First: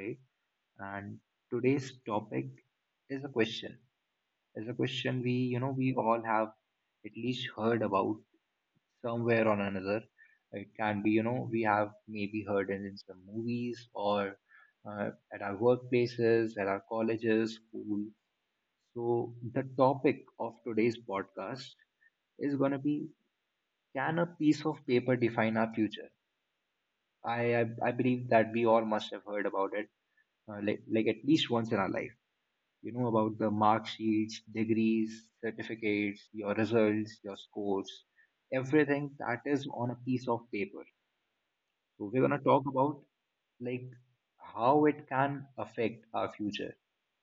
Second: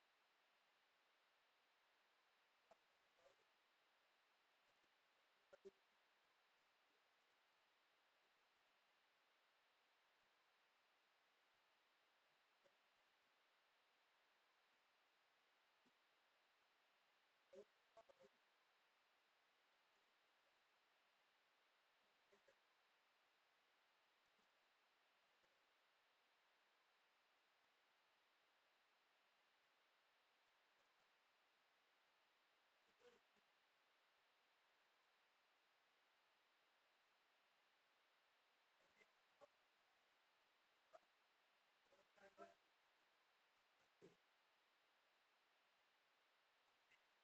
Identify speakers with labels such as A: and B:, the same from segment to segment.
A: today, and today's topic is a question. We, we all have at least heard about somewhere or another. It can be, we have maybe heard it in some movies or at our workplaces, at our colleges, school. So the topic of today's podcast is going to be: Can a piece of paper define our future? I believe that we all must have heard about it, like at least once in our life. You know about the mark sheets, degrees, certificates, your results, your scores, everything that is on a piece of paper. So we're gonna talk about like how it can affect our future,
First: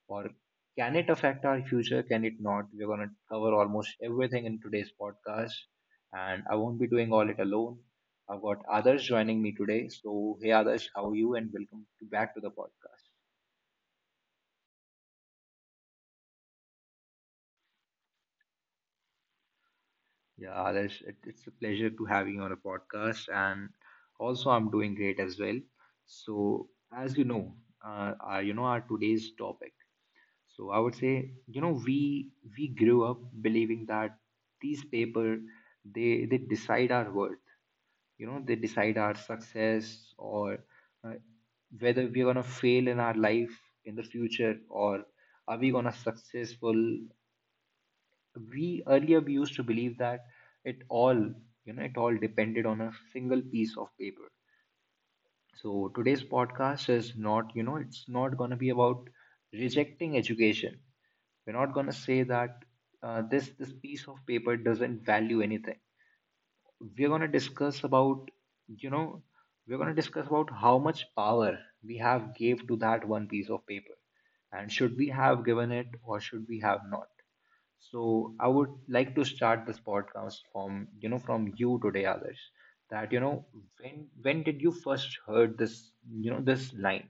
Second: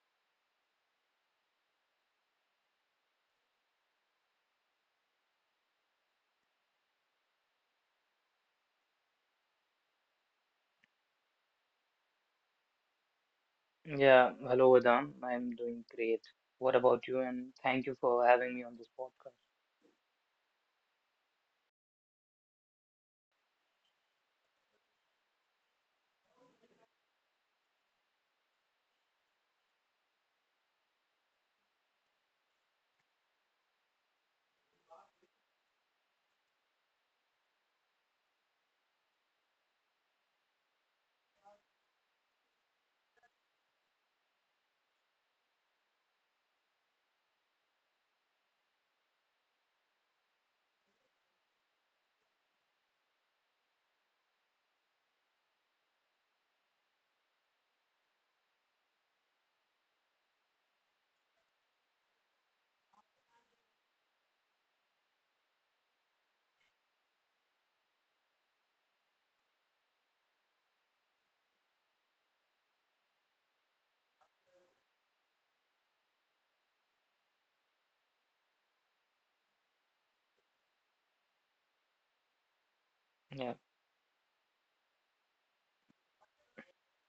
A: or can it affect our future? Can it not? We're going to cover almost everything in today's podcast, and I won't be doing all it alone. I've got others joining me today. So, hey, others, how are you? And welcome to back to the podcast.
B: Yeah, hello Vedant. I'm doing great. What about you? And thank you for having me on this podcast.
A: Yeah, others, it's a pleasure to have you on a podcast, and also I'm doing great as well. So, as you know our today's topic. So, I would say, we grew up believing that these paper they decide our worth. You know, they decide our success, or uh, whether we're gonna fail in our life in the future, or are we gonna successful. We earlier we used to believe that it all, it all depended on a single piece of paper. So today's podcast is not, it's not gonna be about rejecting education. We're not gonna say that this piece of paper doesn't value anything. We're going to discuss about, you know we're going to discuss about how much power we have gave to that one piece of paper, and should we have given it or should we have not. So I would like to start this podcast from, from you today, others, that
B: Yeah,
A: when did you first heard this, this line,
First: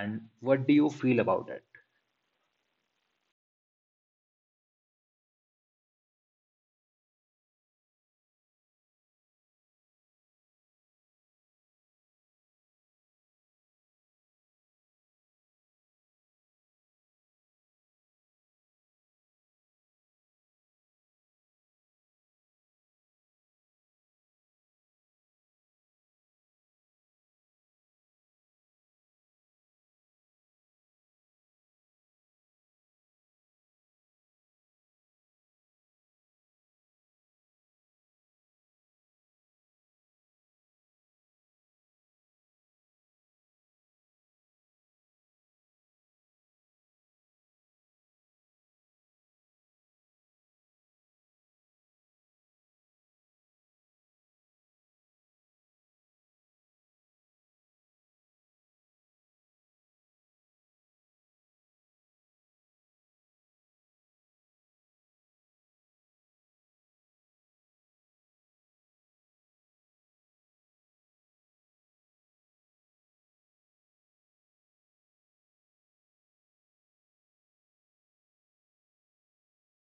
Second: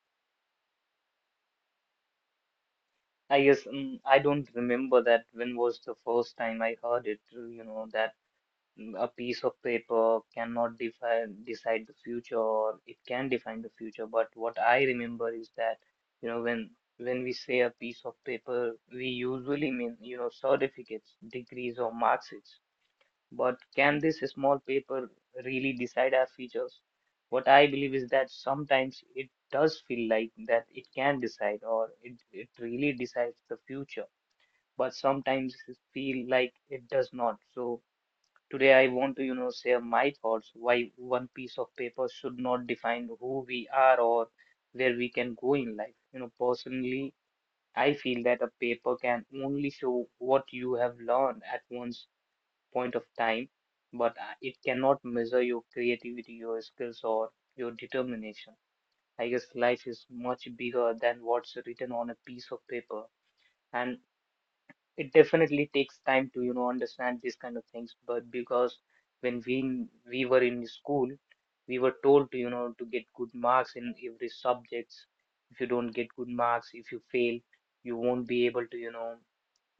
A: and what do you feel about it?
B: I guess I don't remember that when was the first time I heard it, you know, that a piece of paper cannot define decide the future or it can define the future. But what I remember is that, you know, when when we say a piece of paper, we usually mean, you know, certificates, degrees or marks. But can this small paper really decide our futures? What I believe is that sometimes it does feel like that it can decide or it really decides the future, but sometimes it feel like it does not. So today I want to, you know, share my thoughts why one piece of paper should not define who we are or where we can go in life. You know, personally, I feel that a paper can only show what you have learned at once point of time, but it cannot measure your creativity, your skills, or your determination. I guess life is much bigger than what's written on a piece of paper, and it definitely takes time to you know understand these kind of things. But because when we were in school, we were told to you know to get good marks in every subjects. If you don't get good marks, if you fail, you won't be able to you know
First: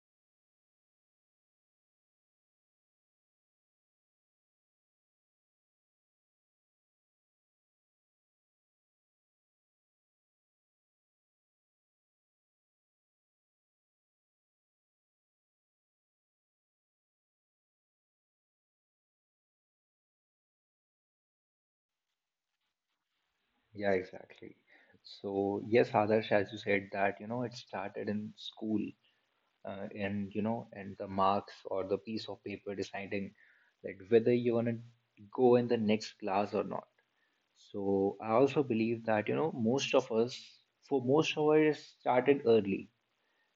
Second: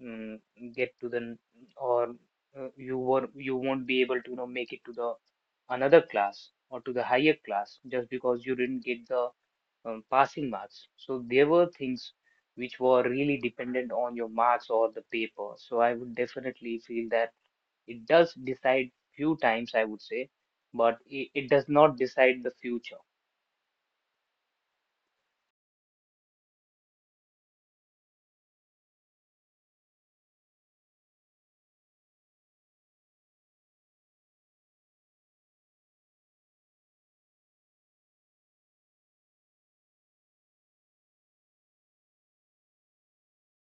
B: mm, get to the or you won't be able to you know make it to the another class or to the higher class just because you didn't get the passing marks, so there were things which were really dependent on your marks or the paper. So I would definitely feel that it does decide few times, I would say, but it does not decide the future.
A: Yeah, exactly. So, yes, Adarsh, as you said, that you know, it started in school, and you know and the marks or the piece of paper deciding like whether you're going to go in the next class or not. So I also believe that you know most of us, for most of us it started early.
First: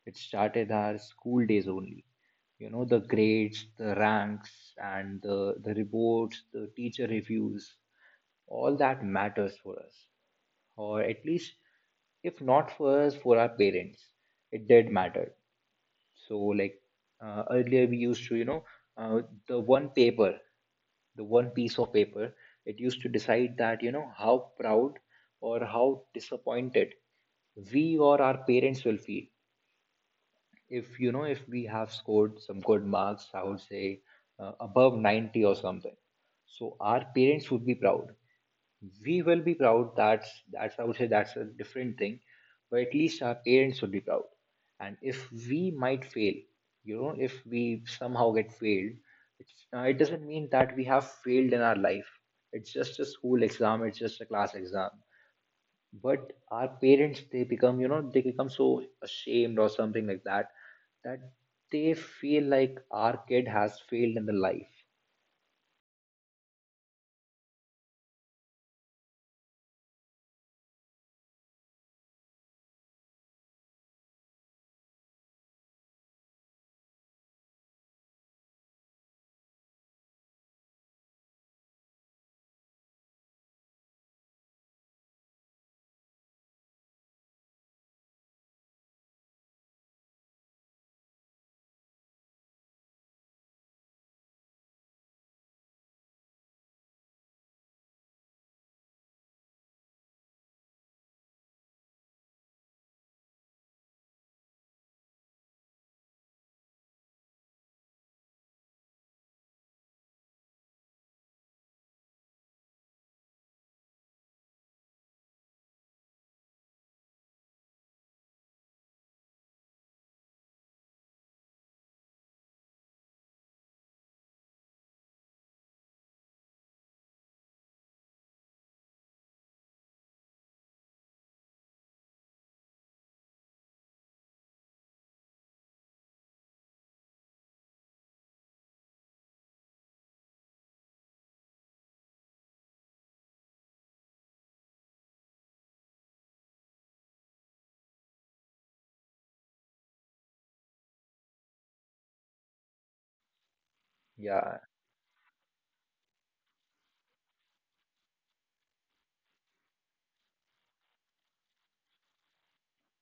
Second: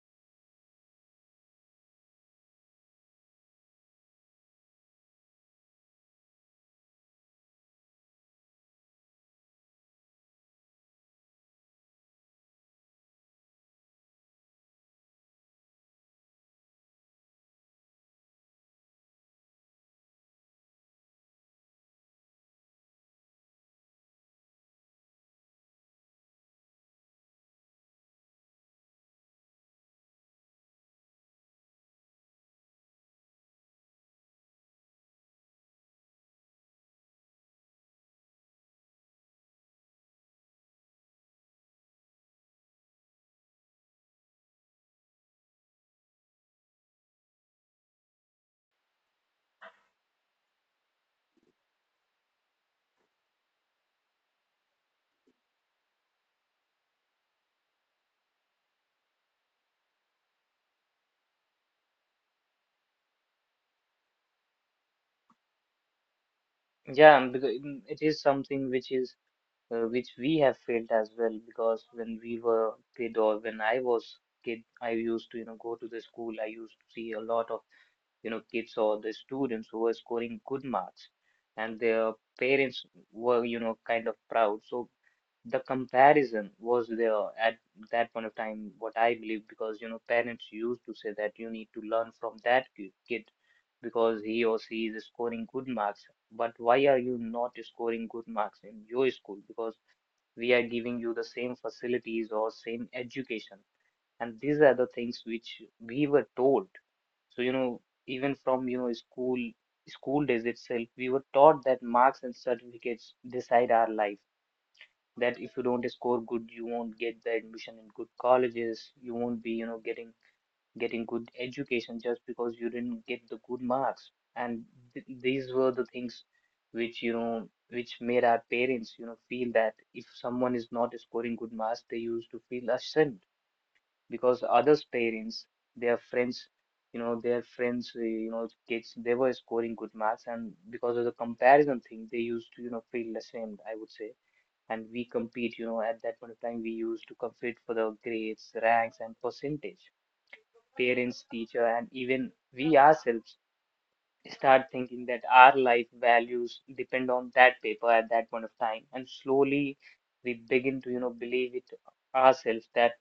A: It started our school days only. You know, the grades, the ranks, and the reports, the teacher reviews, all that matters for us, or at least if not for us, for our parents it did matter. So like, earlier we used to, you know, uh, the one paper, the one piece of paper, it used to decide that, you know, how proud or how disappointed we or our parents will feel if, you know, if we have scored some good marks, I would say above 90 or something. So our parents would be proud. We will be proud. That's I would say that's a different thing, but at least our parents would be proud. And if we might fail, you know, if we somehow get failed, it doesn't mean that we have failed in our life. It's just a school exam, it's just a class exam. But our parents, they become, you know, they become so ashamed or something like that, that they feel like our kid has failed in the life.
B: Yeah, because it is something which is which we have felt as well, because when we were kid or when I was kid, I used to you know go to the school. I used to see a lot of you know kids or the students who were scoring good marks, and their parents were you know kind of proud. So the comparison was there at that point of time. What I believe, because you know parents used to say that you need to learn from that kid because he or she is scoring good marks. But why are you not scoring good marks in your school? Because we are giving you the same facilities or same education, and these are the things which we were told. So you know even from you know school school days itself we were taught that marks and certificates decide our life, that if you don't score good you won't get the admission in good colleges, you won't be you know getting getting good education just because you didn't get the good marks. And th these were the things which, you know, which made our parents, you know, feel that if someone is not scoring good marks, they used to feel ashamed, because others' parents, their friends, you know, their friends, you know, kids, they were scoring good marks, and because of the comparison thing, they used to, you know, feel ashamed, I would say. And we compete, you know, at that point of time, we used to compete for the grades, ranks, and percentage. Parents, teacher, and even we ourselves
A: Yeah,
B: start thinking that our life values depend on that paper at that point of time. And slowly we begin to, you know, believe it ourselves, that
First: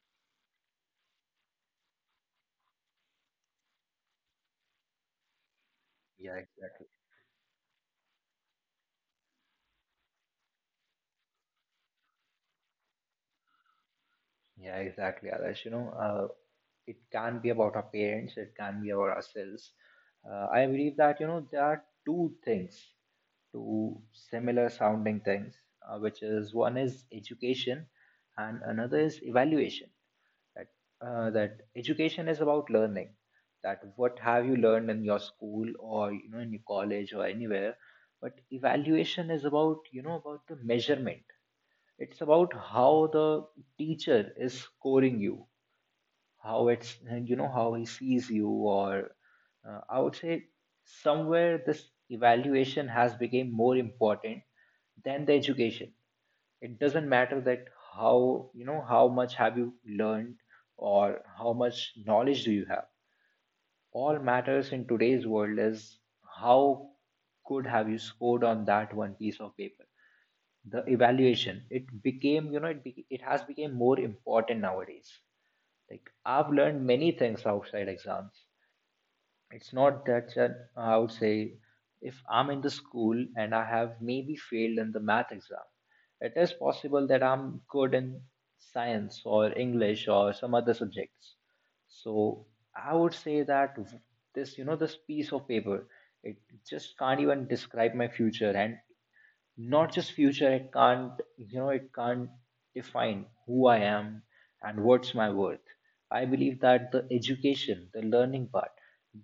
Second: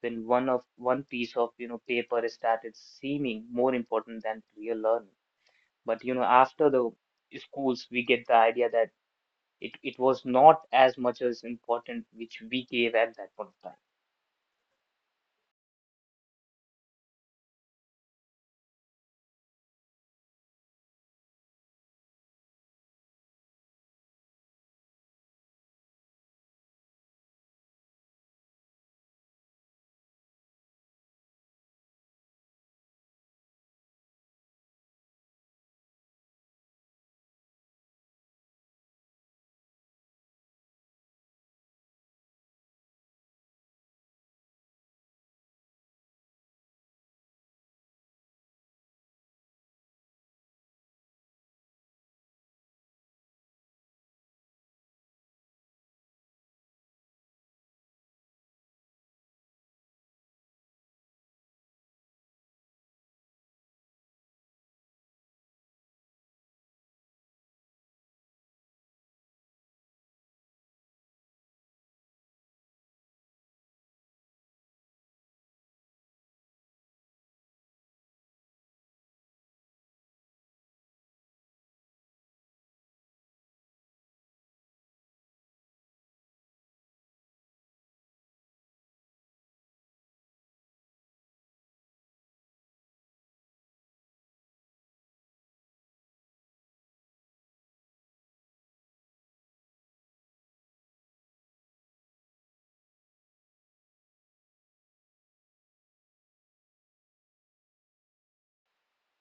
B: when one of one piece of, you know, paper started seeming more important than real learning. But, you know,
A: yeah,
B: after
A: exactly.
B: the schools, we get the idea that it was not as much as important which we gave at that point of time.
A: Yeah, exactly, Adarsh. You know, it can be about our parents, it can be about ourselves. I believe that you know there are two things, two similar sounding things, which is one is education and another is evaluation. That that education is about learning, that what have you learned in your school or you know in your college or anywhere. But evaluation is about, you know, about the measurement. It's about how the teacher is scoring you, how it's, you know, how he sees you, or I would say somewhere this evaluation has become more important than the education. It doesn't matter that how, you know, how much have you learned or how much knowledge do you have. All matters in today's world is how good have you scored on that one piece of paper. The evaluation it became, you know, it has become more important nowadays. Like, I've learned many things outside exams. It's not that I would say if I'm in the school and I have maybe failed in the math exam, it is possible that I'm good in science or English or some other subjects. So I would say that this, you know, this piece of paper, it just can't even describe my future. And not just future, it can't, you know, it can't define who I am and what's my worth. I believe that the education, the learning part,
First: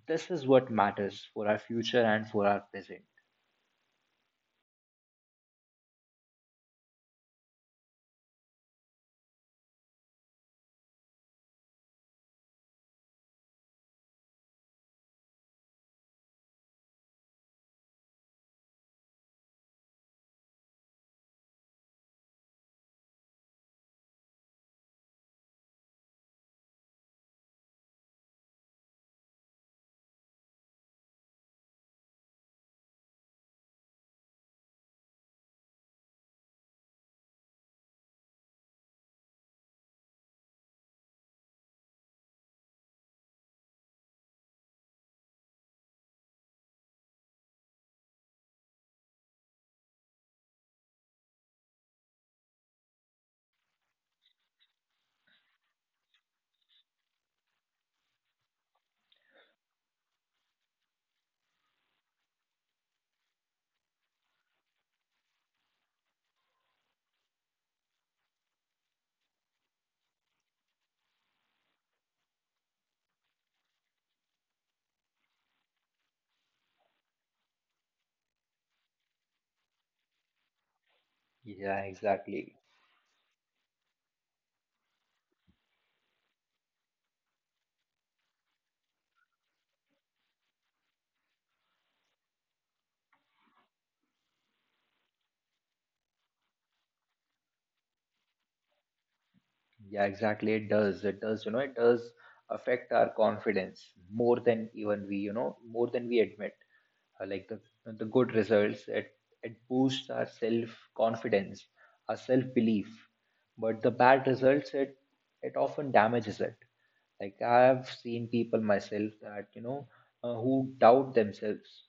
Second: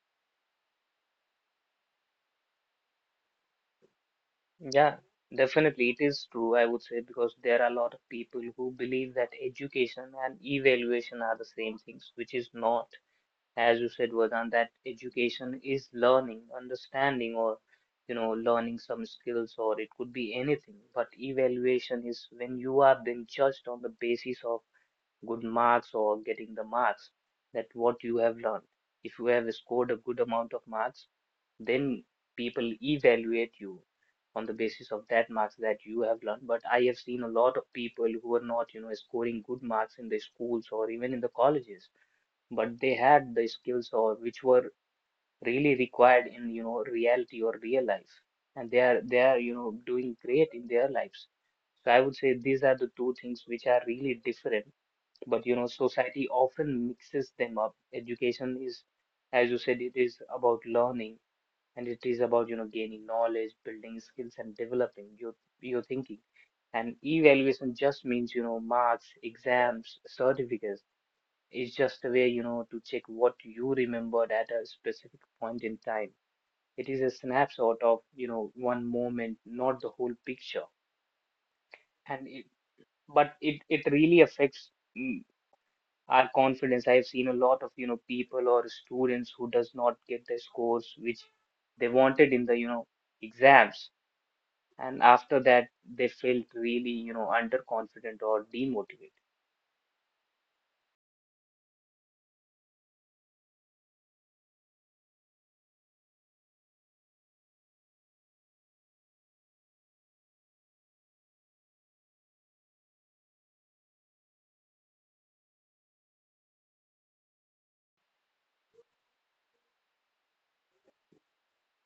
A: this is what matters for our future and for our present.
B: Yeah, definitely it is true, I would say, because there are a lot of people who believe that education and evaluation are the same things, which is not. As you said, Vardhan, that education is learning, understanding, or you know, learning some skills, or it could be anything. But evaluation is when you are being judged on the basis of good marks or getting the marks that what you have learned. If you have scored a good amount of marks, then people evaluate you on the basis of that marks that you have learned. But I have seen a lot of people who are not you know scoring good marks in the schools or even in the colleges, but they had the skills or which were really required in you know reality or real life, and they are you know doing great in their lives. So I would say these are the two things which are really different, but you know society often mixes them up. Education is, as you said, it is about learning, and it is about you know gaining knowledge, building skills and developing your thinking. And evaluation just means you know marks, exams, certificates. It's just a way you know to check what you remembered at a specific point in time. It is a snapshot of you know one moment, not the whole picture.
A: Yeah,
B: And it,
A: exactly.
B: but it really affects mm, our confidence. I've seen a lot of you know people or students who does not get the scores which they wanted in the you know exams, and after that they felt really you know underconfident or demotivated.
A: Yeah, exactly. It does. It does, you know, it does affect our confidence more than even we, you know, more than we admit. Like the good results, it boosts our self confidence, our self belief. But the bad results, it often damages it. Like I've seen people myself that, you know, who doubt themselves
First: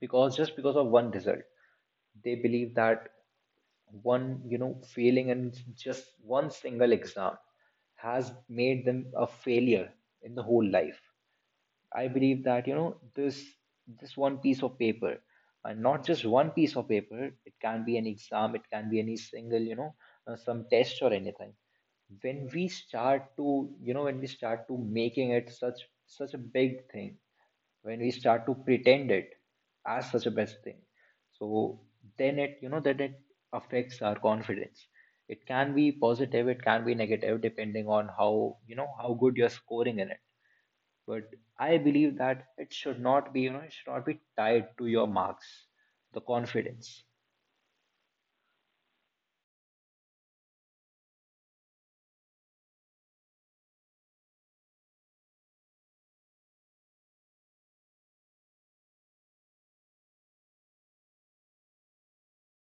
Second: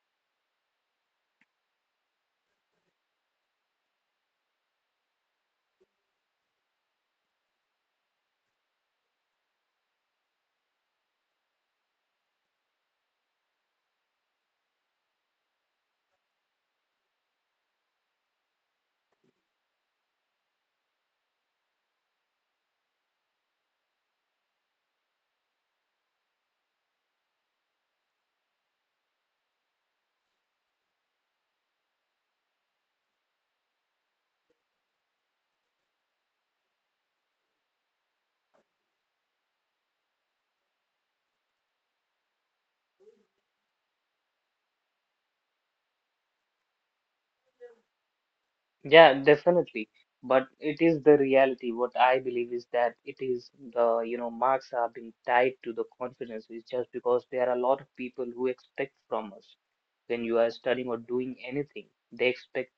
A: because just because of one result. They believe that one, you know, failing in just one single exam has made them a failure in the whole life. I believe that you know this this one piece of paper, and not just one piece of paper. It can be an exam. It can be any single, you know, some test or anything. When we start to, you know, when we start to making it such such a big thing, when we start to pretend it as such a best thing, so then it, you know, that it affects our confidence. It can be positive. It can be negative depending on how, you know, how good you're scoring in it. But I believe that it should not be, you know, it should not be tied to your marks, the confidence.
B: Yeah, definitely, but it is the reality. What I believe is that it is the you know marks are being tied to the confidence is just because there are a lot of people who expect from us. When you are studying or doing anything, they expect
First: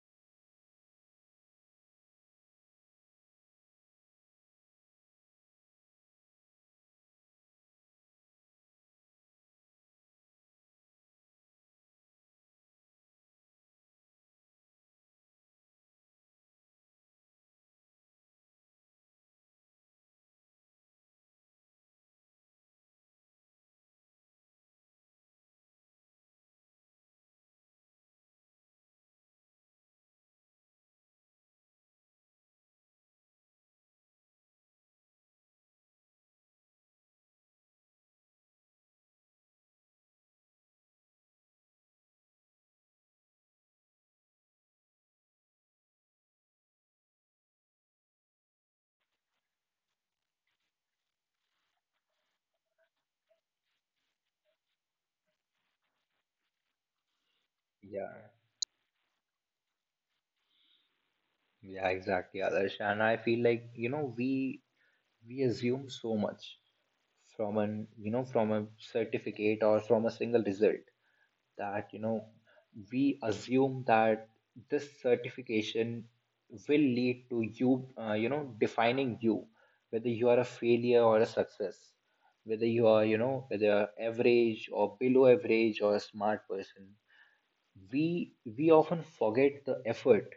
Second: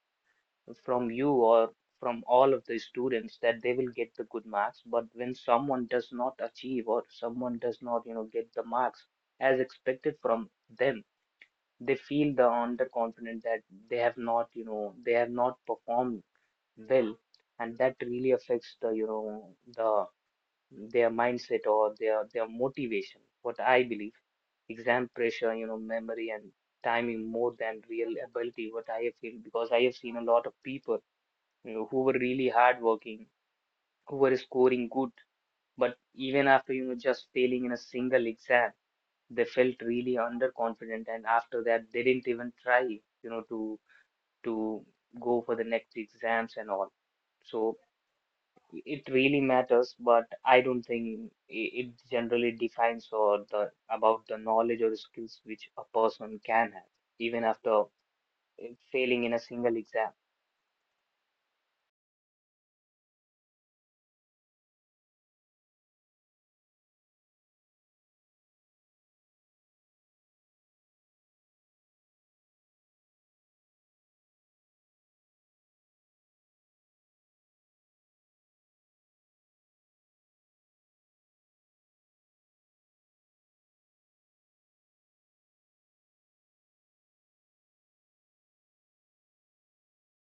B: from you or from all of the students that they will get the good marks. But when someone does not achieve or someone does not you know get the marks as expected from them, they feel the underconfident that they have not you know they have not performed well, and that really affects the you know the their mindset or their motivation, what I believe. Exam pressure, you know, memory and timing more than real ability, what I have feel, because I have seen a lot of people you know who were really hardworking, who were scoring good, but even after you know just failing in a single exam they felt really underconfident, and after that they didn't even try you know to go for the next exams and all. So it really matters, but I don't think it generally defines or the about the knowledge or the skills which a person can have, even after
A: Yeah,
B: failing in a single exam.
A: yeah, exactly, Adarsh. And I feel like, you know, we assume so much from an, you know, from a certificate or from a single result, that you know we assume that this certification will lead to you, you know, defining you, whether you are a failure or a success, whether you are, you know, whether average or below average or a smart person. we we often forget the effort,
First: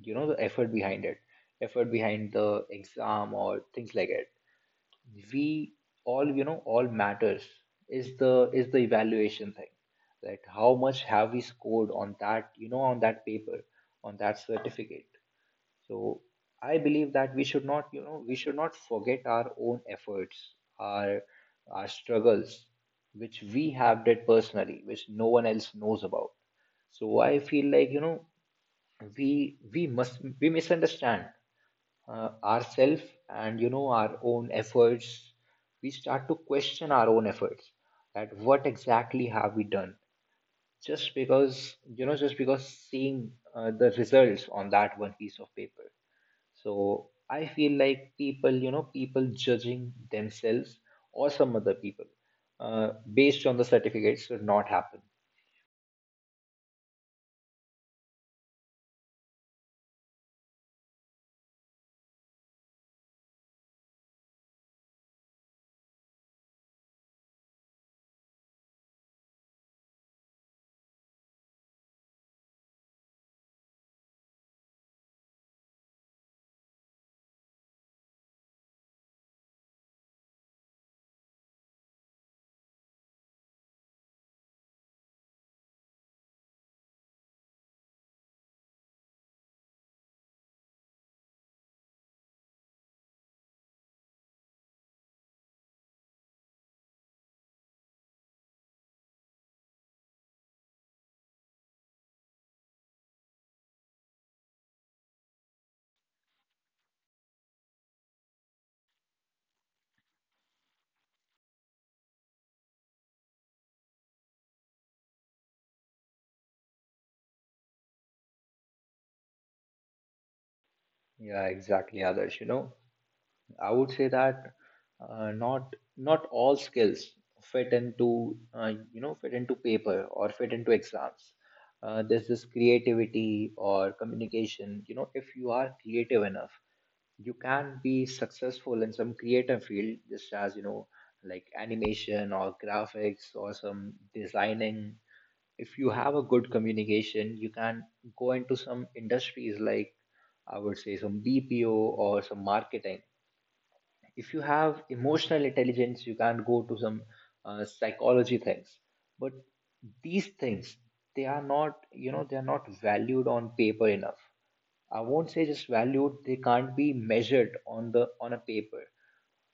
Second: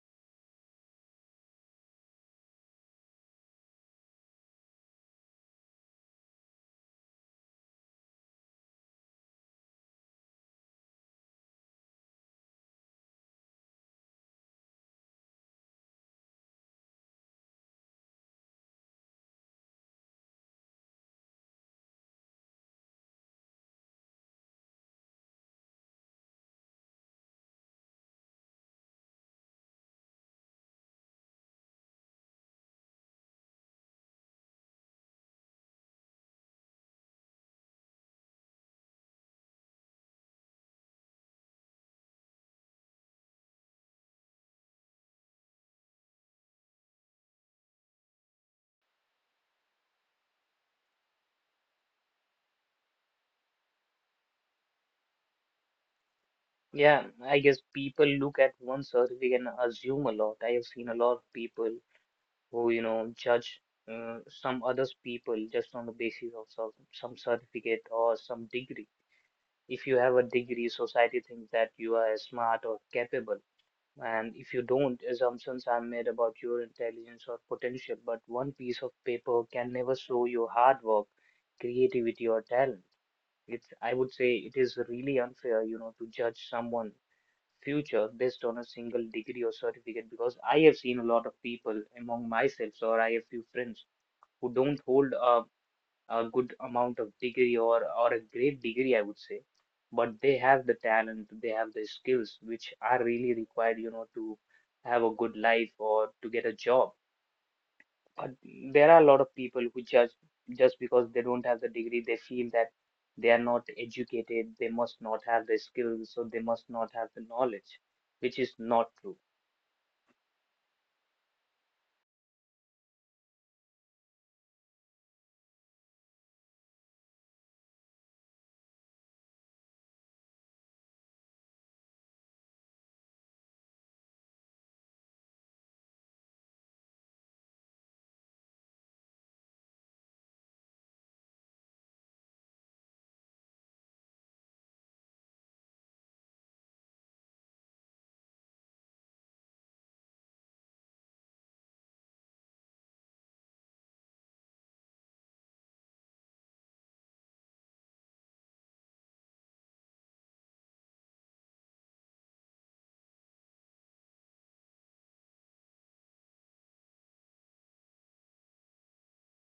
A: you know, the effort behind it, effort behind the exam or things like it. We all, you know, all matters is the evaluation thing, that how much have we scored on that, you know, on that paper, on that certificate. So I believe that we should not, you know, we should not forget our own efforts, our struggles, which we have did personally, which no one else knows about. So I feel like, you know, we misunderstand ourself and you know our own efforts. We start to question our own efforts, that what exactly have we done just because, you know, just because seeing the results on that one piece of paper. So I feel like people, you know, people judging themselves or some other people based on the certificates should not happen.
B: Yeah, I guess people look at one certificate and assume a lot. I have seen a lot of people who, you know, judge some others people just on the basis of some certificate or some degree. If you have a degree, society thinks that you are smart or capable. And if you don't, assumptions are made about your intelligence or potential. But one piece of paper can never show your hard work, creativity, or talent. It's, I would say it is really unfair, you know, to judge someone future based on a single degree or certificate, because I have seen a lot of people among myself, or I have few friends who don't hold a good amount of degree or a great degree, I would say, but they have the talent, they have the skills which are really required, you know, to have a good life or to get a job. But there are a lot of people who just because they don't have the degree, they feel that they are not educated, they must not have the skills, so they must not have the knowledge, which is not true.
A: Yeah, exactly, others, you know, I would say that not all skills fit into, you know, fit into paper or fit into exams. There's this creativity or communication. You know, if you are creative enough, you can be successful in some creative field, just as you know, like animation or graphics or some designing. If you have a good communication, you can go into some industries like, I would say, some BPO or some marketing. If you have emotional intelligence, you can go to some psychology things. But these things, they are not, you know, they are not valued on paper enough. I won't say just valued; they can't be measured on the on a paper.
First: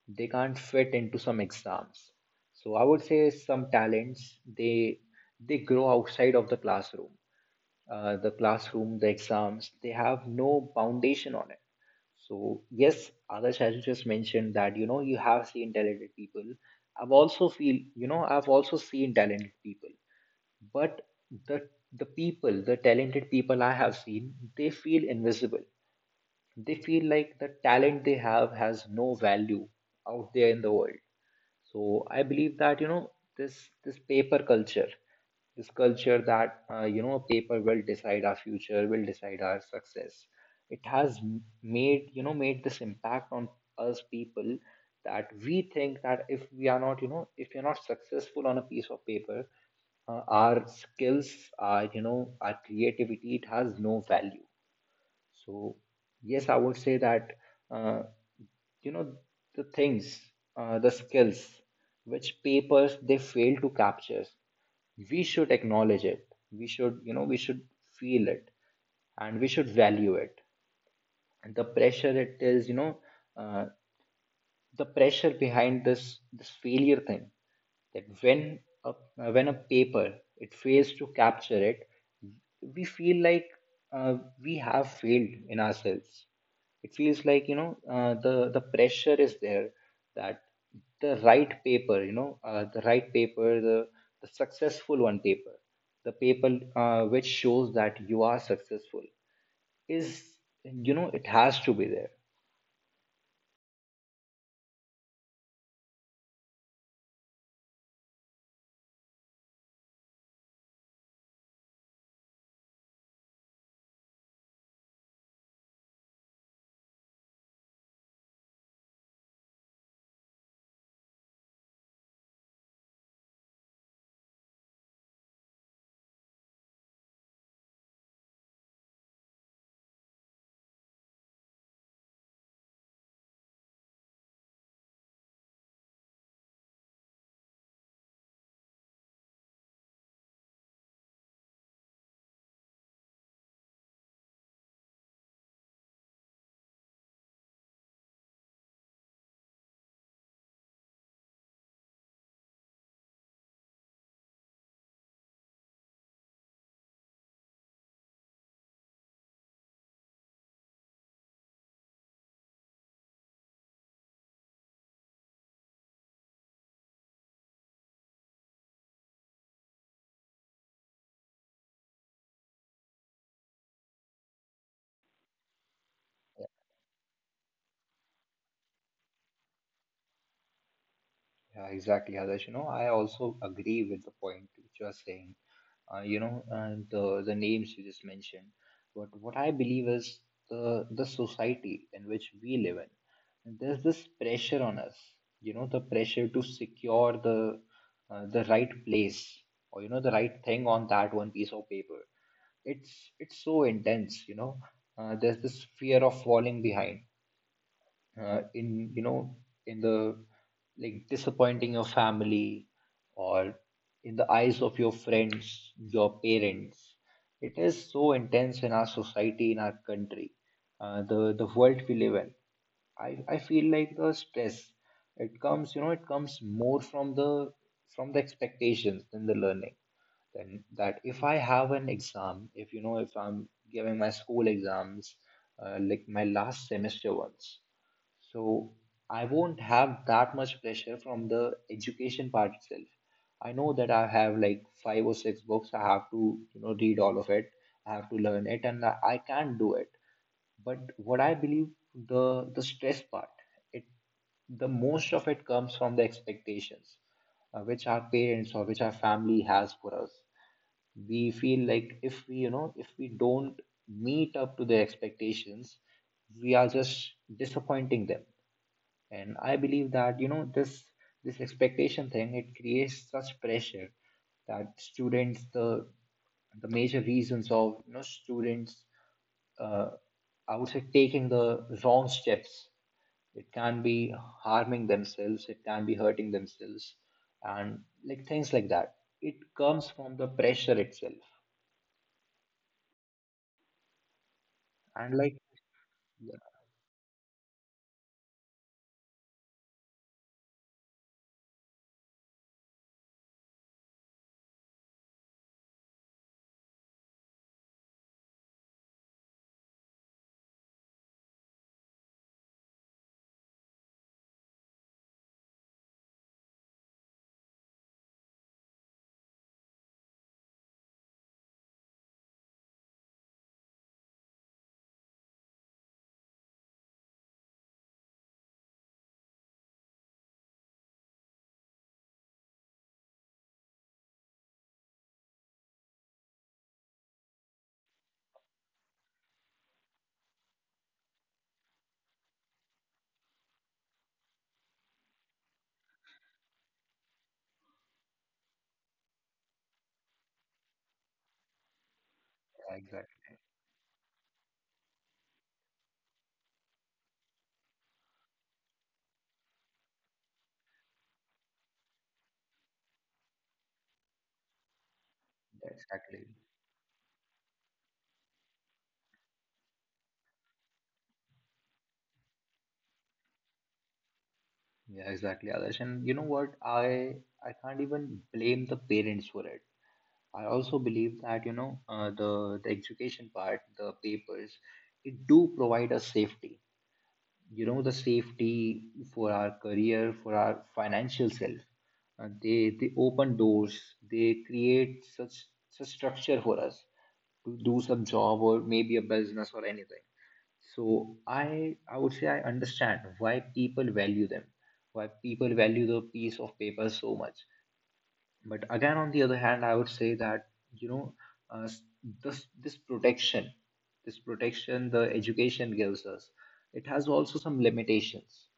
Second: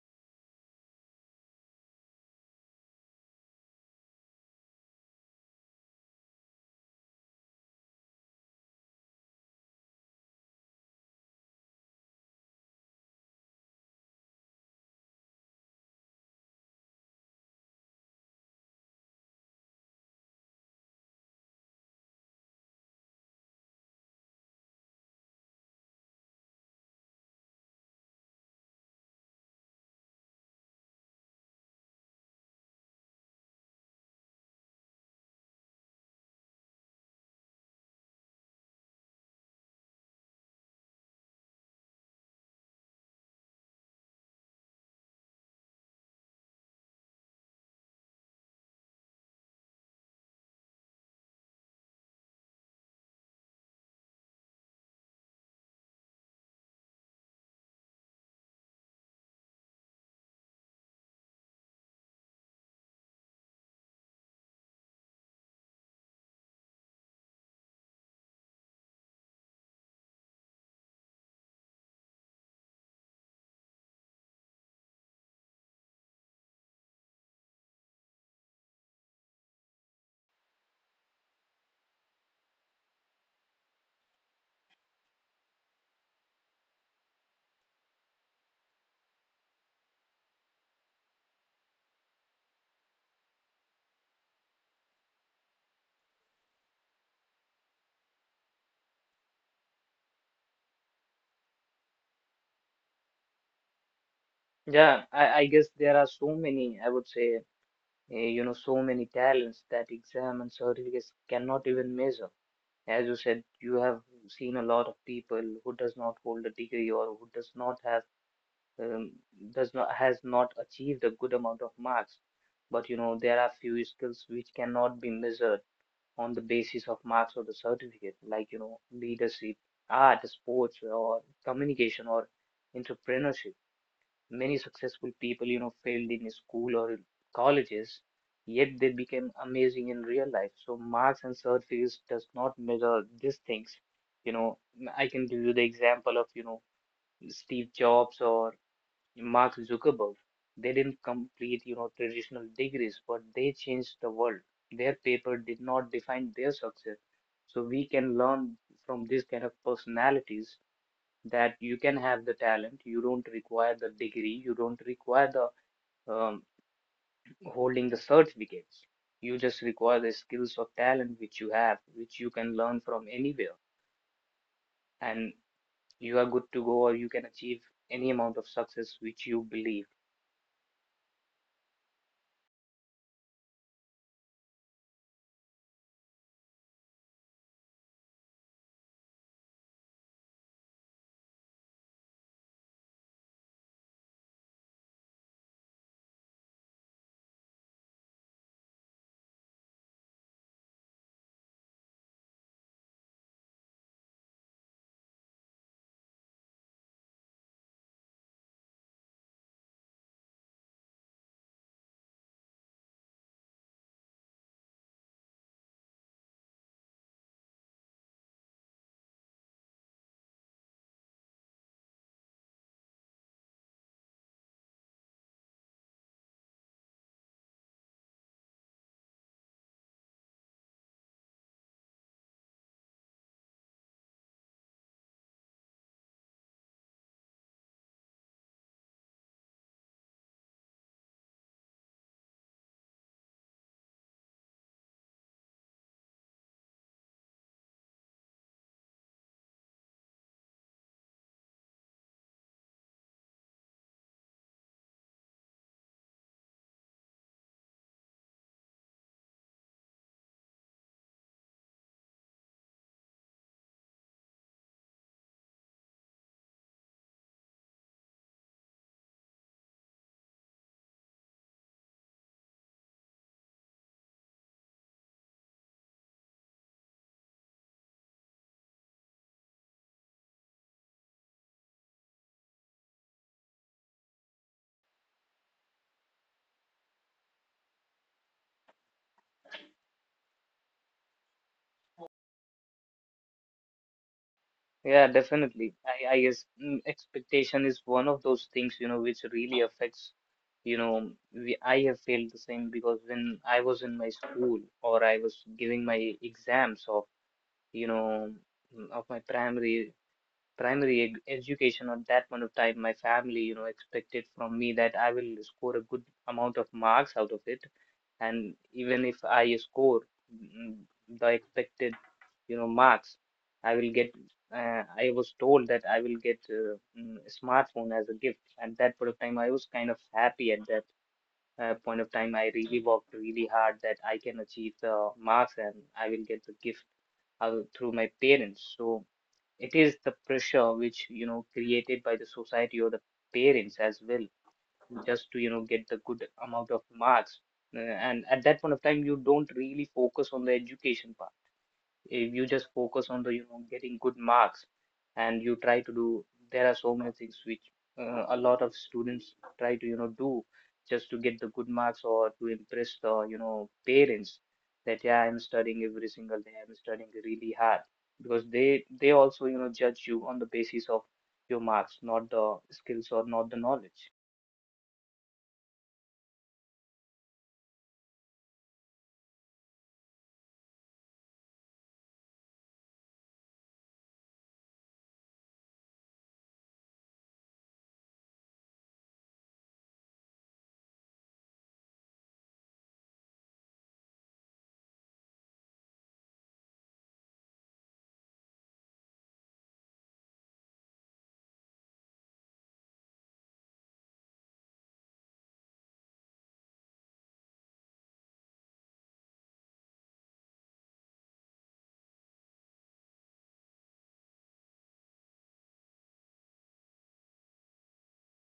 A: They can't fit into some exams. So I would say some talents, they grow outside of the classroom. The classroom, the exams, they have no foundation on it. So yes, Adarsh, as you just mentioned that you know you have seen talented people. I've also feel, you know, I've also seen talented people, but the the people, the talented people I have seen, they feel invisible. They feel like the talent they have has no value out there in the world. So I believe that this paper culture, this culture that you know paper will decide our future, will decide our success. It has m- made you know made this impact on us people that we think that if we are not you know if you're not successful on a piece of paper, our skills, our our creativity, it has no value. So yes, I would say that uh, you know the things, the skills which papers they fail to capture, we should acknowledge it. We should feel it and we should value it. And the pressure it is uh, the pressure behind this failure thing, that when a, when a paper it fails to capture it, we feel like uh, we have failed in ourselves. It feels like the pressure is there, that the right paper the right paper, the successful one paper, the paper which shows that you are successful is, you know, it has to be there.
B: Yeah, I guess there are so many, I would say, you know, so many talents that exam and certificates cannot even measure. As you said, you have seen a lot of people who does not hold a degree or who does not have um, does not has not achieved a good amount of marks. But you know there are few skills which cannot be measured on the basis of marks or the certificate, like you know leadership, art, sports, or communication or entrepreneurship. Many successful people, you know, failed in school or in colleges, yet they became amazing in real life. So marks and surface does not measure these things. You know, I can give you the example of, you know, Steve Jobs or Mark Zuckerberg. They didn't complete, you know, traditional degrees, but they changed the world. Their paper did not define their success. So we can learn from these kind of personalities that you can have the talent, you don't require the degree, you don't require the um, holding the certificates. You just require the skills of talent which you have, which you can learn from anywhere, and you are good to go, or you can achieve any amount of success which you believe.
A: Yeah, exactly, Adarsh. You know, I also agree with the point which you are saying. You know, and the names you just mentioned. But what I believe is the society in which we live in. And there's this pressure on us. You know, the pressure to secure the right place or you know the right thing on that one piece of paper. It's so intense. You know, there's this fear of falling behind in in the, like, disappointing your family or in the eyes of your friends, your parents. It is so intense in our society, in our country, the world we live in. I feel like the stress, it comes you know it comes more from the expectations than the learning. Then that if I have an exam, if you know if I'm giving my school exams, like my last semester ones, so I won't have that much pressure from the education part itself. I know that I have like five or six books I have to you know read all of it. I have to learn it and I can't do it. But what I believe, the stress part, it, the most of it comes from the expectations which our parents or which our family has for us. We feel like if we you know if we don't meet up to their expectations, we are just disappointing them. And I believe that, you know, this expectation thing, it creates such pressure that students, the major reasons of, you know, students, uh, I would say taking the wrong steps. It can be harming themselves, it can be hurting themselves, and like things like that. It comes from the pressure itself.
B: Yeah,
A: And like,
B: definitely. I
A: yeah,
B: guess expectation is one of those things, you know, which really affects, you know, I have felt the same because when I was in my school or I was giving my exams of you know of my education at that point of time, my family, you know, expected from me that I will score a good amount of marks out of it, and even if I score mm, the expected, you know, marks I will get, I was told that I will get a smartphone as a gift. At that point of time, I was kind of happy at that point of time. I really worked really hard that I can achieve the marks and I will get the gift through my parents. So it is the pressure which, you know, created by the society or the parents as well, just to, you know, get the good amount of marks. And at that point of time, you don't really focus on the education part if you just focus on the,
A: exactly,
B: you know, getting good marks, and you try to do, there are so many things which a lot of students try to, you know, do, just to get the good marks or to impress the, you know, parents, that yeah, I'm studying every
A: exactly.
B: single day, I'm studying really hard, because they also, you know, judge you on the basis of your marks, not the skills or not the knowledge.
A: Yeah, exactly, Adarsh. And you know what? I can't even blame the parents for it. I also believe that you know the education part, the papers, it do provide us safety, you know, the safety for our career, for our financial self. They open doors, they create such such structure for us to do some job or maybe a business or anything. So I would say I understand why people value them, why people value the piece of paper so much. But again, on the other hand, I would say that you know uh, this this protection the education gives us, it has also some limitations.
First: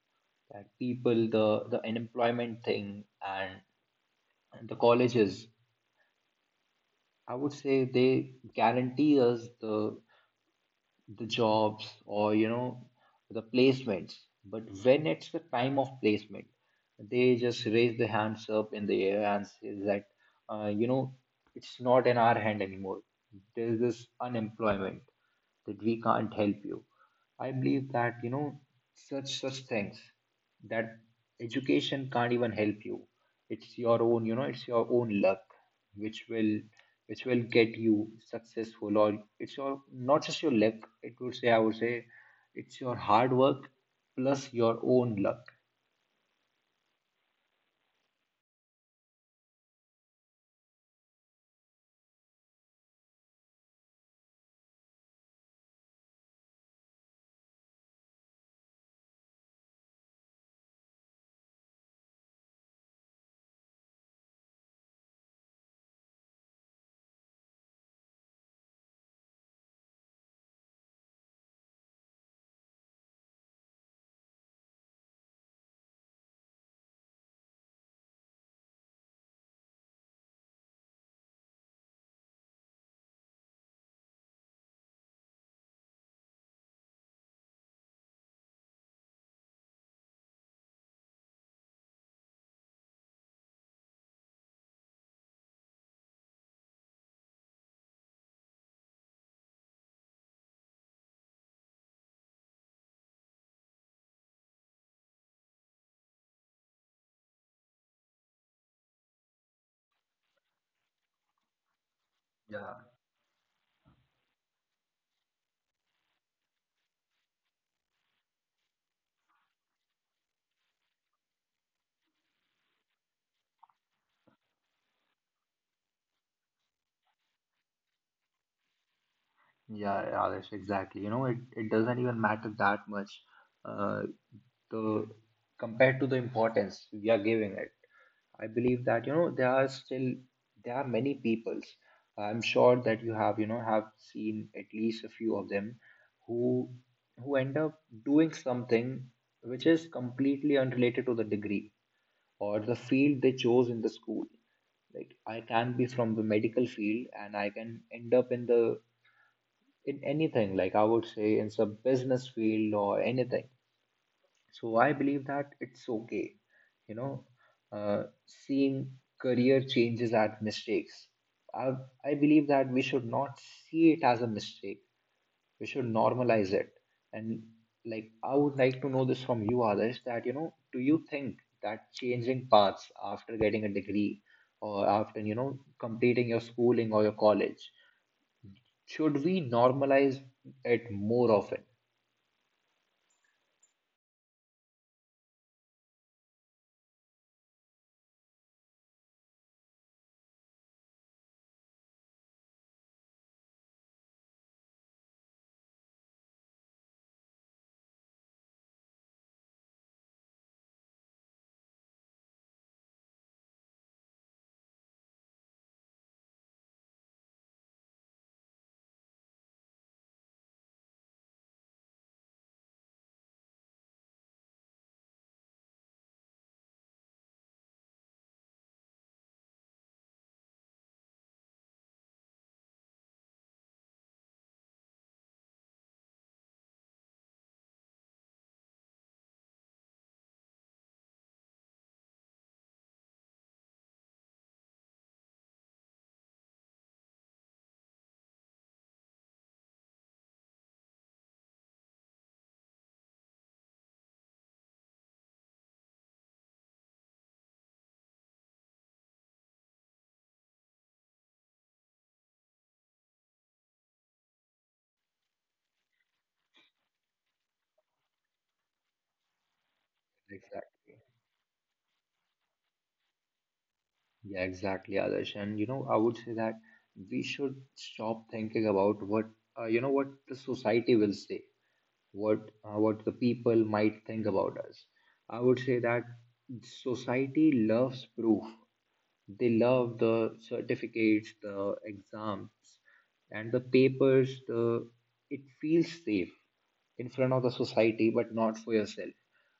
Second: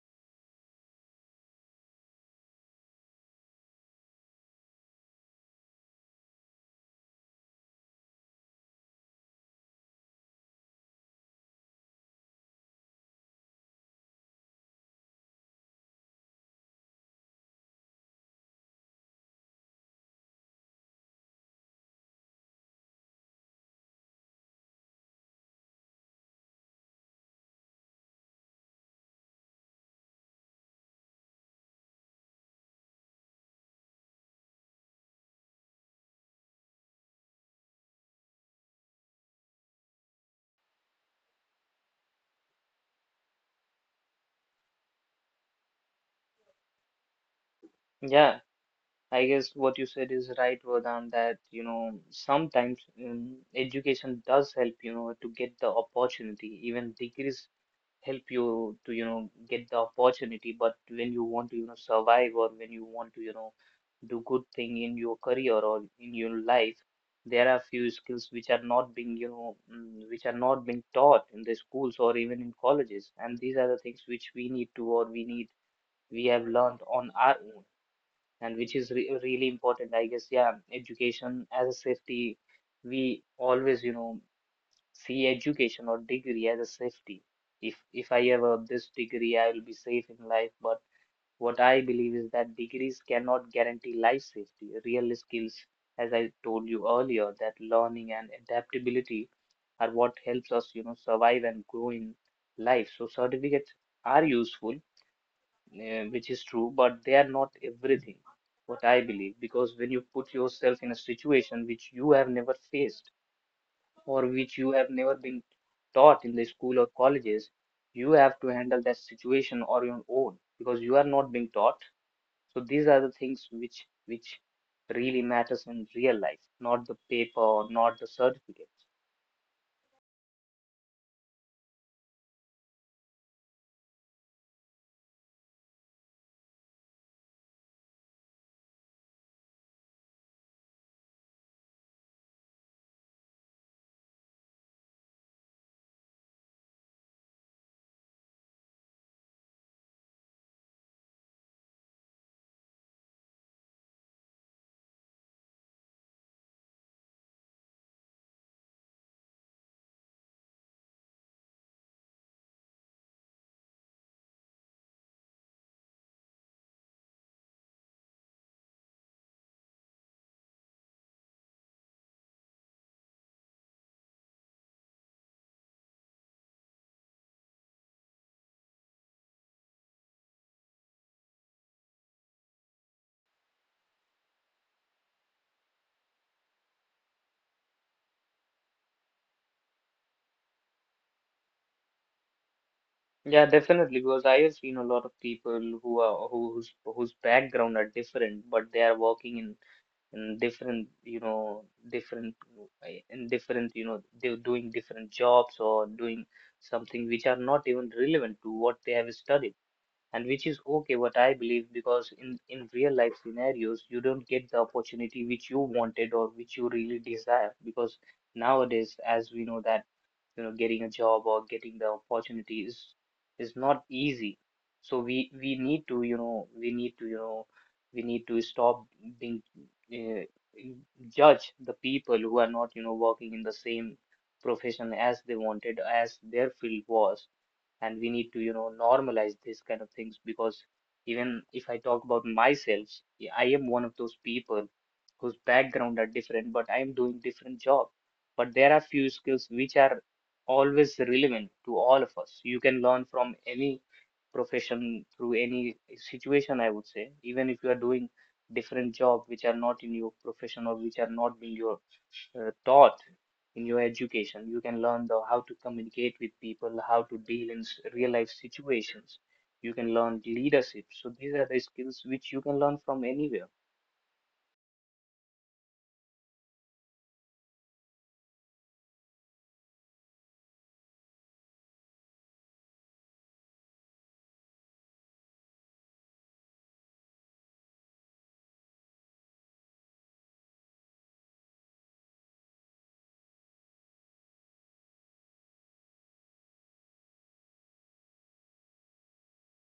A: That people, the unemployment thing and the colleges, I would say they guarantee us the jobs or you know the placements. But when it's the time of placement, they just raise their hands up in the air and says that you know it's not in our hand anymore, there's this unemployment, that we can't help you. I believe that you know such such things, that education can't even help you. It's your own you know it's your own luck which will which will get you successful. Or it's your, not just your luck, it would say I would say, it's your hard work plus your own luck.
B: Yeah, I guess what you said is right, Vardhan, that you know sometimes education does help, you know, to get the opportunity. Even degrees help you to, you know, get the opportunity. But when you want to, you know, survive, or when you want to, you know, do good thing in your career or in your life, there are few skills which are not being, you know, which are not being taught in the schools or even in colleges, and these are the things which we need to, or we need, we have learned on our own, and which is re really important. I guess, yeah, education as a safety, we always, you know, see education or degree as a safety. If I have a, this degree, I will be safe in life. But what I believe is that degrees cannot guarantee life safety. Real skills, as I told you earlier, that learning and adaptability are what helps us, you know, survive and grow in life. So certificates are useful, which is true, but they are not everything, what I believe, because when you put yourself in a situation which you have never
A: Yeah,
B: faced or which you have never been taught in the school or colleges, you have to handle that situation on your own because you are not being taught. So these are the things which really matters in real life, not the paper or not the certificates.
A: yeah, yeah, exactly. You know, it doesn't even matter that much. Uh, the, compared to the importance we are giving it, I believe that you know there are still there are many peoples. I'm sure that you have you know have seen at least a few of them, who who end up doing something which is completely unrelated to the degree or the field they chose in the school. Like I can be from the medical field and I can end up in the, in anything. Like I would say in some business field or anything. So I believe that it's okay, you know, seeing career changes as mistakes. I, I believe that we should not see it as a mistake. We should normalize it. And like I would like to know this from you, others, that you know, do you think that changing paths after getting a degree or after you know completing your schooling or your college, should we normalize it more often
B: Yeah, definitely, because I have seen a lot of people who are who, whose background are different, but they are working in different, you know, different in different, you know, they're doing different jobs or doing something which are not even relevant to what they have studied, and which is okay, what I believe, because in real life scenarios, you don't get the opportunity which you wanted or which you really desire, because nowadays, as we know that, you know, getting a job or getting the opportunities is not easy. So we need to, you know, we need to, you know, we need to stop being uh, judge the people who are not, you know, working in the same profession as they wanted, as their field was, and we need to, you know, normalize these kind of things, because even if I talk about myself, yeah, I am one of those people whose background are different, but I am doing different job. But there are few skills which are always relevant to all of us. You can learn from any profession, through any situation, I would say, even if you are doing different job which are not in your profession or which are not in your taught in your education. You can learn the how to communicate with people, how to deal in real life situations. You can learn
A: like that?
B: leadership. So these are the skills which you can learn from anywhere.
A: Yeah, exactly, Adarsh. And you know, I would say that we should stop thinking about what you know what the society will say, what what the people might think about us. I would say that society loves proof. They love the certificates, the exams, and the papers. The, it feels safe in front of the society, but not for yourself.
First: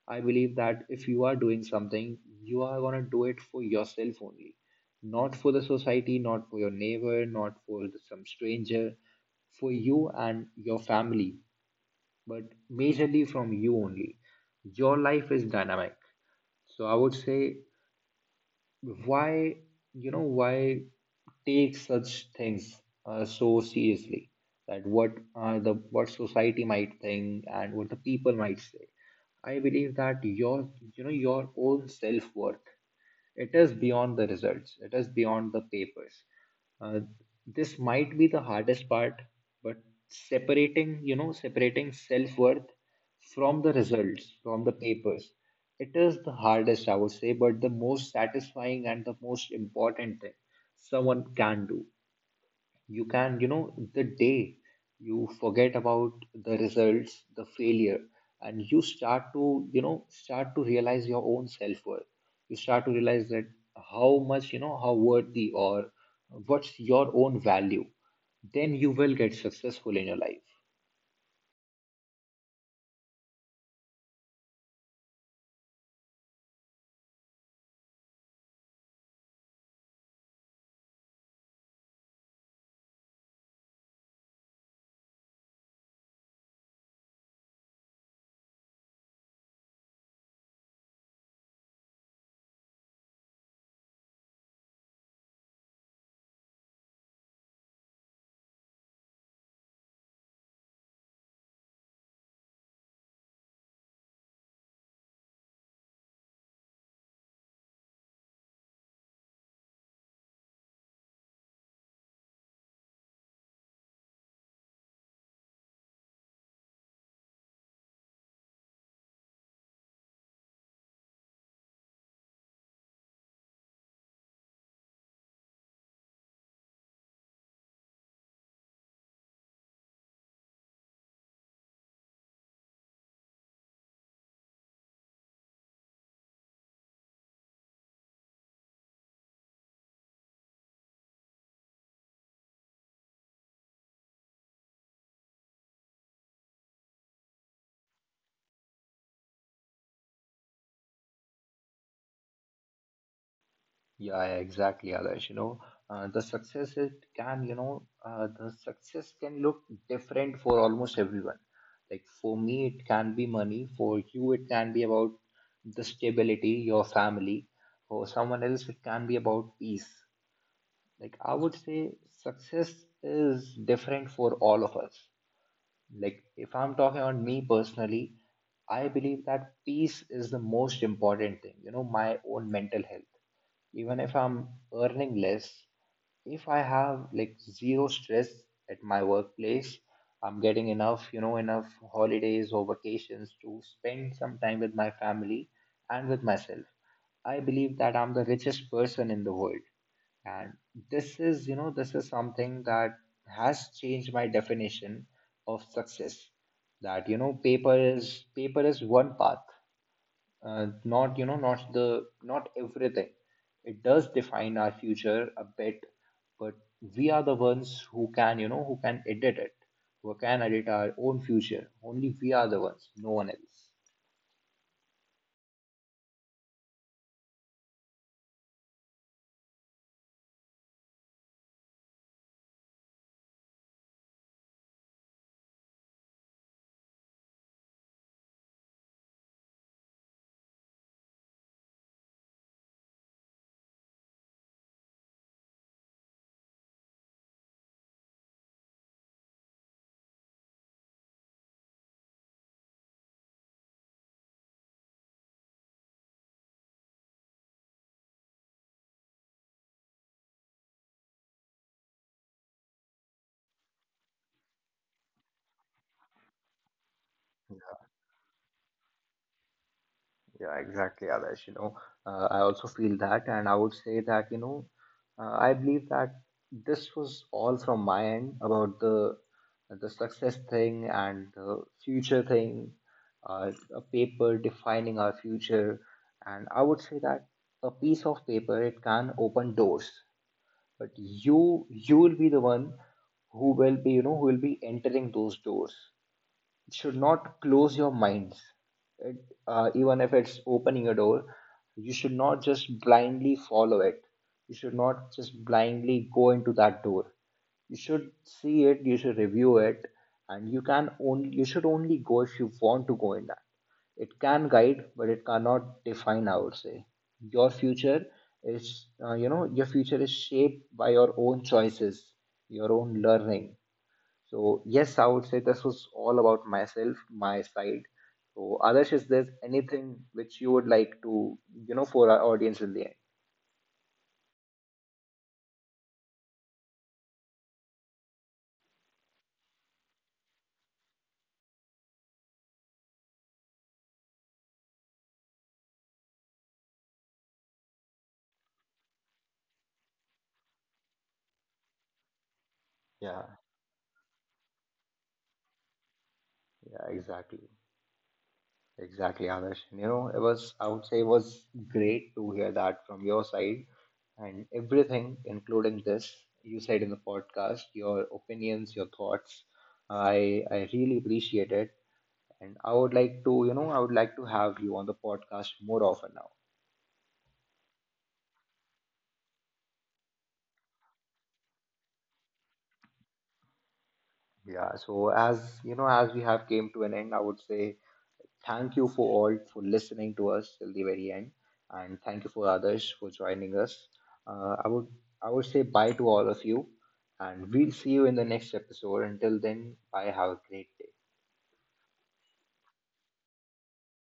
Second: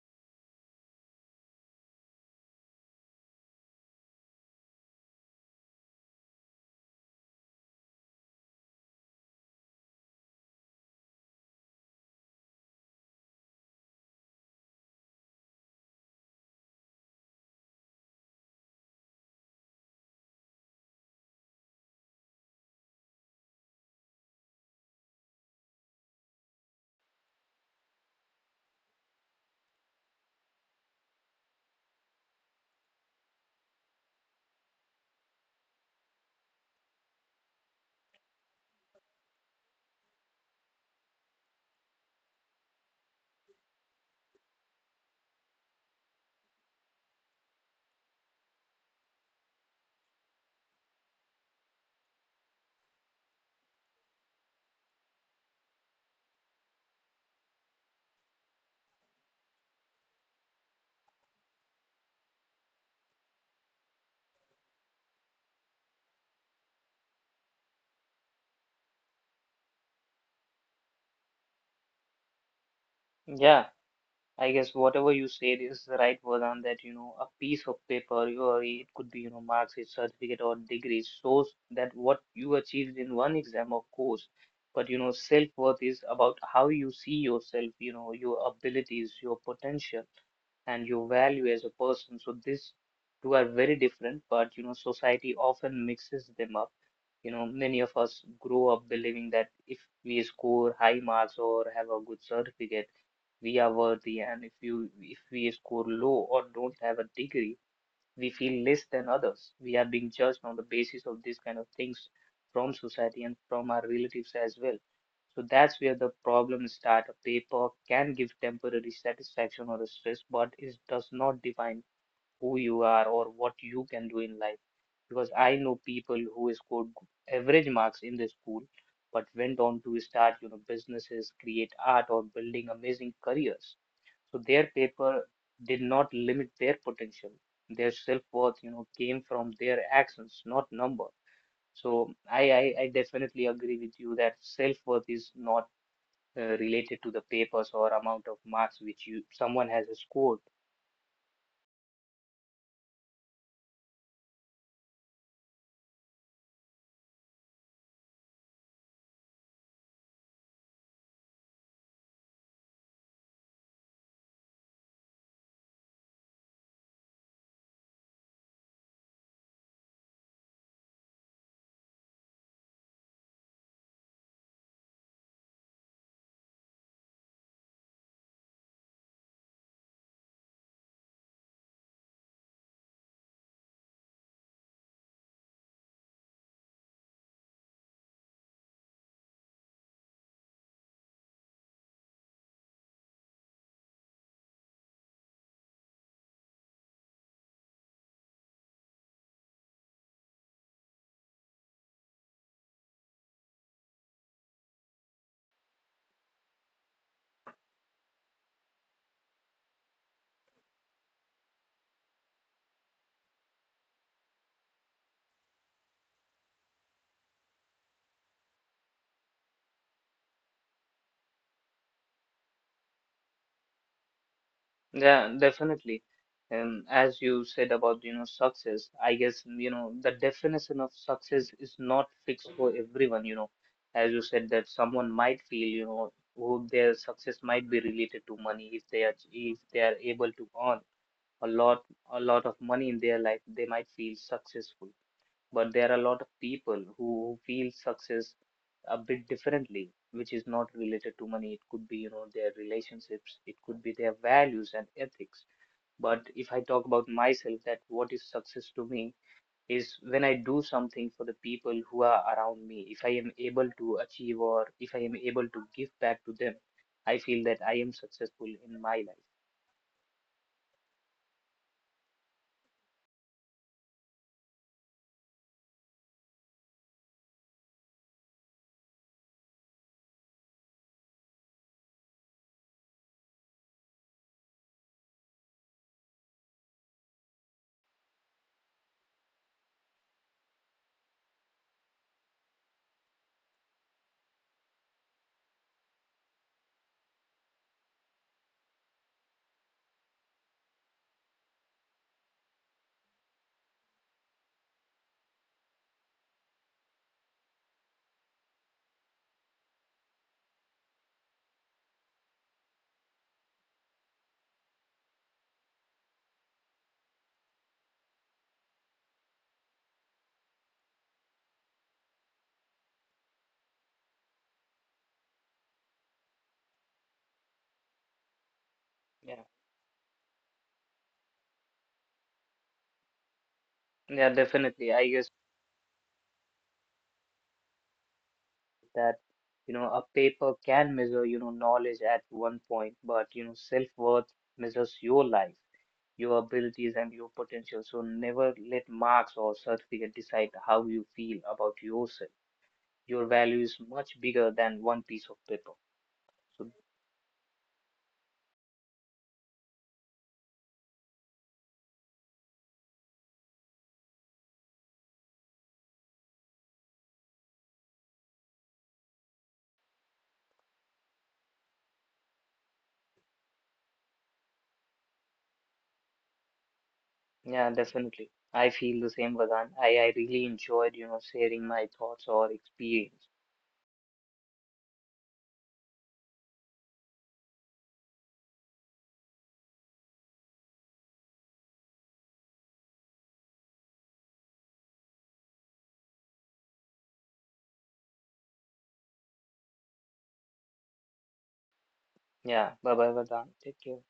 A: I believe that if you are doing something, you are gonna do it for yourself only, not for the society, not for your neighbor, not for the, some stranger, for you and your family, but majorly from you only. Your life is dynamic. So I would say why you know why take such things so seriously, that what the what society might think and what the people might say. I believe that your you know your own self worth, it is beyond the results, it is beyond the papers. Uh, this might be the hardest part, but separating, you know, separating self worth from the results, from the papers, it is the hardest, I would say, but the most satisfying and the most important thing someone can do. You can you know the day you forget about the results, the failure, and you start to you know start to realize your own self-worth, you start to realize that how much you know how worthy or what's your own value, then you will get successful in your life.
B: Yeah. I guess whatever you said is the right word on that, you know, a piece of paper, or it could be, you know, marks, a certificate or degree, shows that what you achieved in one exam, of course. But, you know, self-worth is about how you see yourself, you know, your abilities, your potential and your value as a person. So these two are very different, but, you know, society often mixes them up. You know, many of us grow up believing that if we score high marks or have a good certificate, we are worthy, and if you, if we score low or don't have a degree, we feel less than others. We are being judged on the basis of these kind of things from society and from our relatives as well. So that's where the problem start. A paper can give temporary satisfaction or a stress, but it does not define who you are or what you can do in life, because I know people who scored average marks in the school, but went on to start, you know, businesses, create art, or building amazing careers. So their paper did not limit their potential. Their self-worth, you know, came from their actions, not number. So I definitely agree with you that self-worth is not related to the papers or amount of marks which you someone has scored.
A: Yeah, yeah, exactly, Adarsh. You know, the success can look different for almost everyone. Like for me, it can be money. For you, it can be about the stability, your family. For someone else, it can be about peace. Like I would say, success is different for all of us. Like, if I'm talking on me personally, I believe that peace is the most important thing, you know, my own mental health. Even if I'm earning less, if I have like zero stress at my workplace, I'm getting enough, you know, enough holidays or vacations to spend some time with my family and with myself, I believe that I'm the richest person in the world. And this is, you know, this is something that has changed my definition of success. That, you know, paper is one path, not, you know, not the, not everything. It does define our future a bit, but we are the ones who can, you know, who can edit it, who can edit our own future. Only we are the ones, no one else.
B: Yeah, definitely. As you said about, you know, success, I guess, you know, the definition of success is not fixed for everyone, you know. As you said that someone might feel, you know, who their success might be related to money. If they are able to earn a lot a lot of money in their life, they might feel successful. But there are a lot of people who feel success a bit differently, which is not related to money. It could be, you know, their relationships, it could be their values and ethics. But if I talk about myself, that what is success to me is when I do something for the people who are around me. If I am able to achieve, or if I am able to give back to them, I feel that I am successful in my life.
A: Yeah, exactly, Adarsh. You know, I also feel that, and I would say that, you know, I believe that this was all from my end about the success thing and the future thing, a paper defining our future. And I would say that a piece of paper, it can open doors, but you will be the one who will be, you know, who will be entering those doors. Should not close your minds. It, even if it's opening a door, you should not just blindly follow it, you should not just blindly go into that door. You should see it, you should review it, and you can only, you should only go if you want to go in that. It can guide but it cannot define, I would say. Your future is you know your future is shaped by your own choices, your own learning. So yes, I would say this was all about myself, my side. So Adarsh, is there
B: Yeah,
A: anything which you would like to, you know, for our audience in the end?
B: yeah, definitely. I guess that you know a paper can measure, you know, knowledge at one point, but you know self-worth measures your life, your abilities and your potential. So never let marks or certificate decide how you feel about yourself.
A: Yeah.
B: Your value is much bigger than one piece of paper. So
A: Yeah, exactly. Exactly, Adarsh. You know, it was, I would say it was great to hear that from your side and everything, including this you said in the podcast, your opinions, your thoughts. I really appreciate it. And I would like to, you know, I would like to have you on the podcast more often now.
B: yeah, definitely. I feel the same, Vedant. I really enjoyed, you know, sharing my thoughts or experience.
A: Yeah, so as you know, as we have came to an end, I would say thank you for all for listening to us till the very end, and thank you for others for joining us. Uh, I would I would say bye to all of you, and we'll see you in the next episode. Until then, bye. Have a great day.
B: Yeah. Bye bye, Vedant. Take care.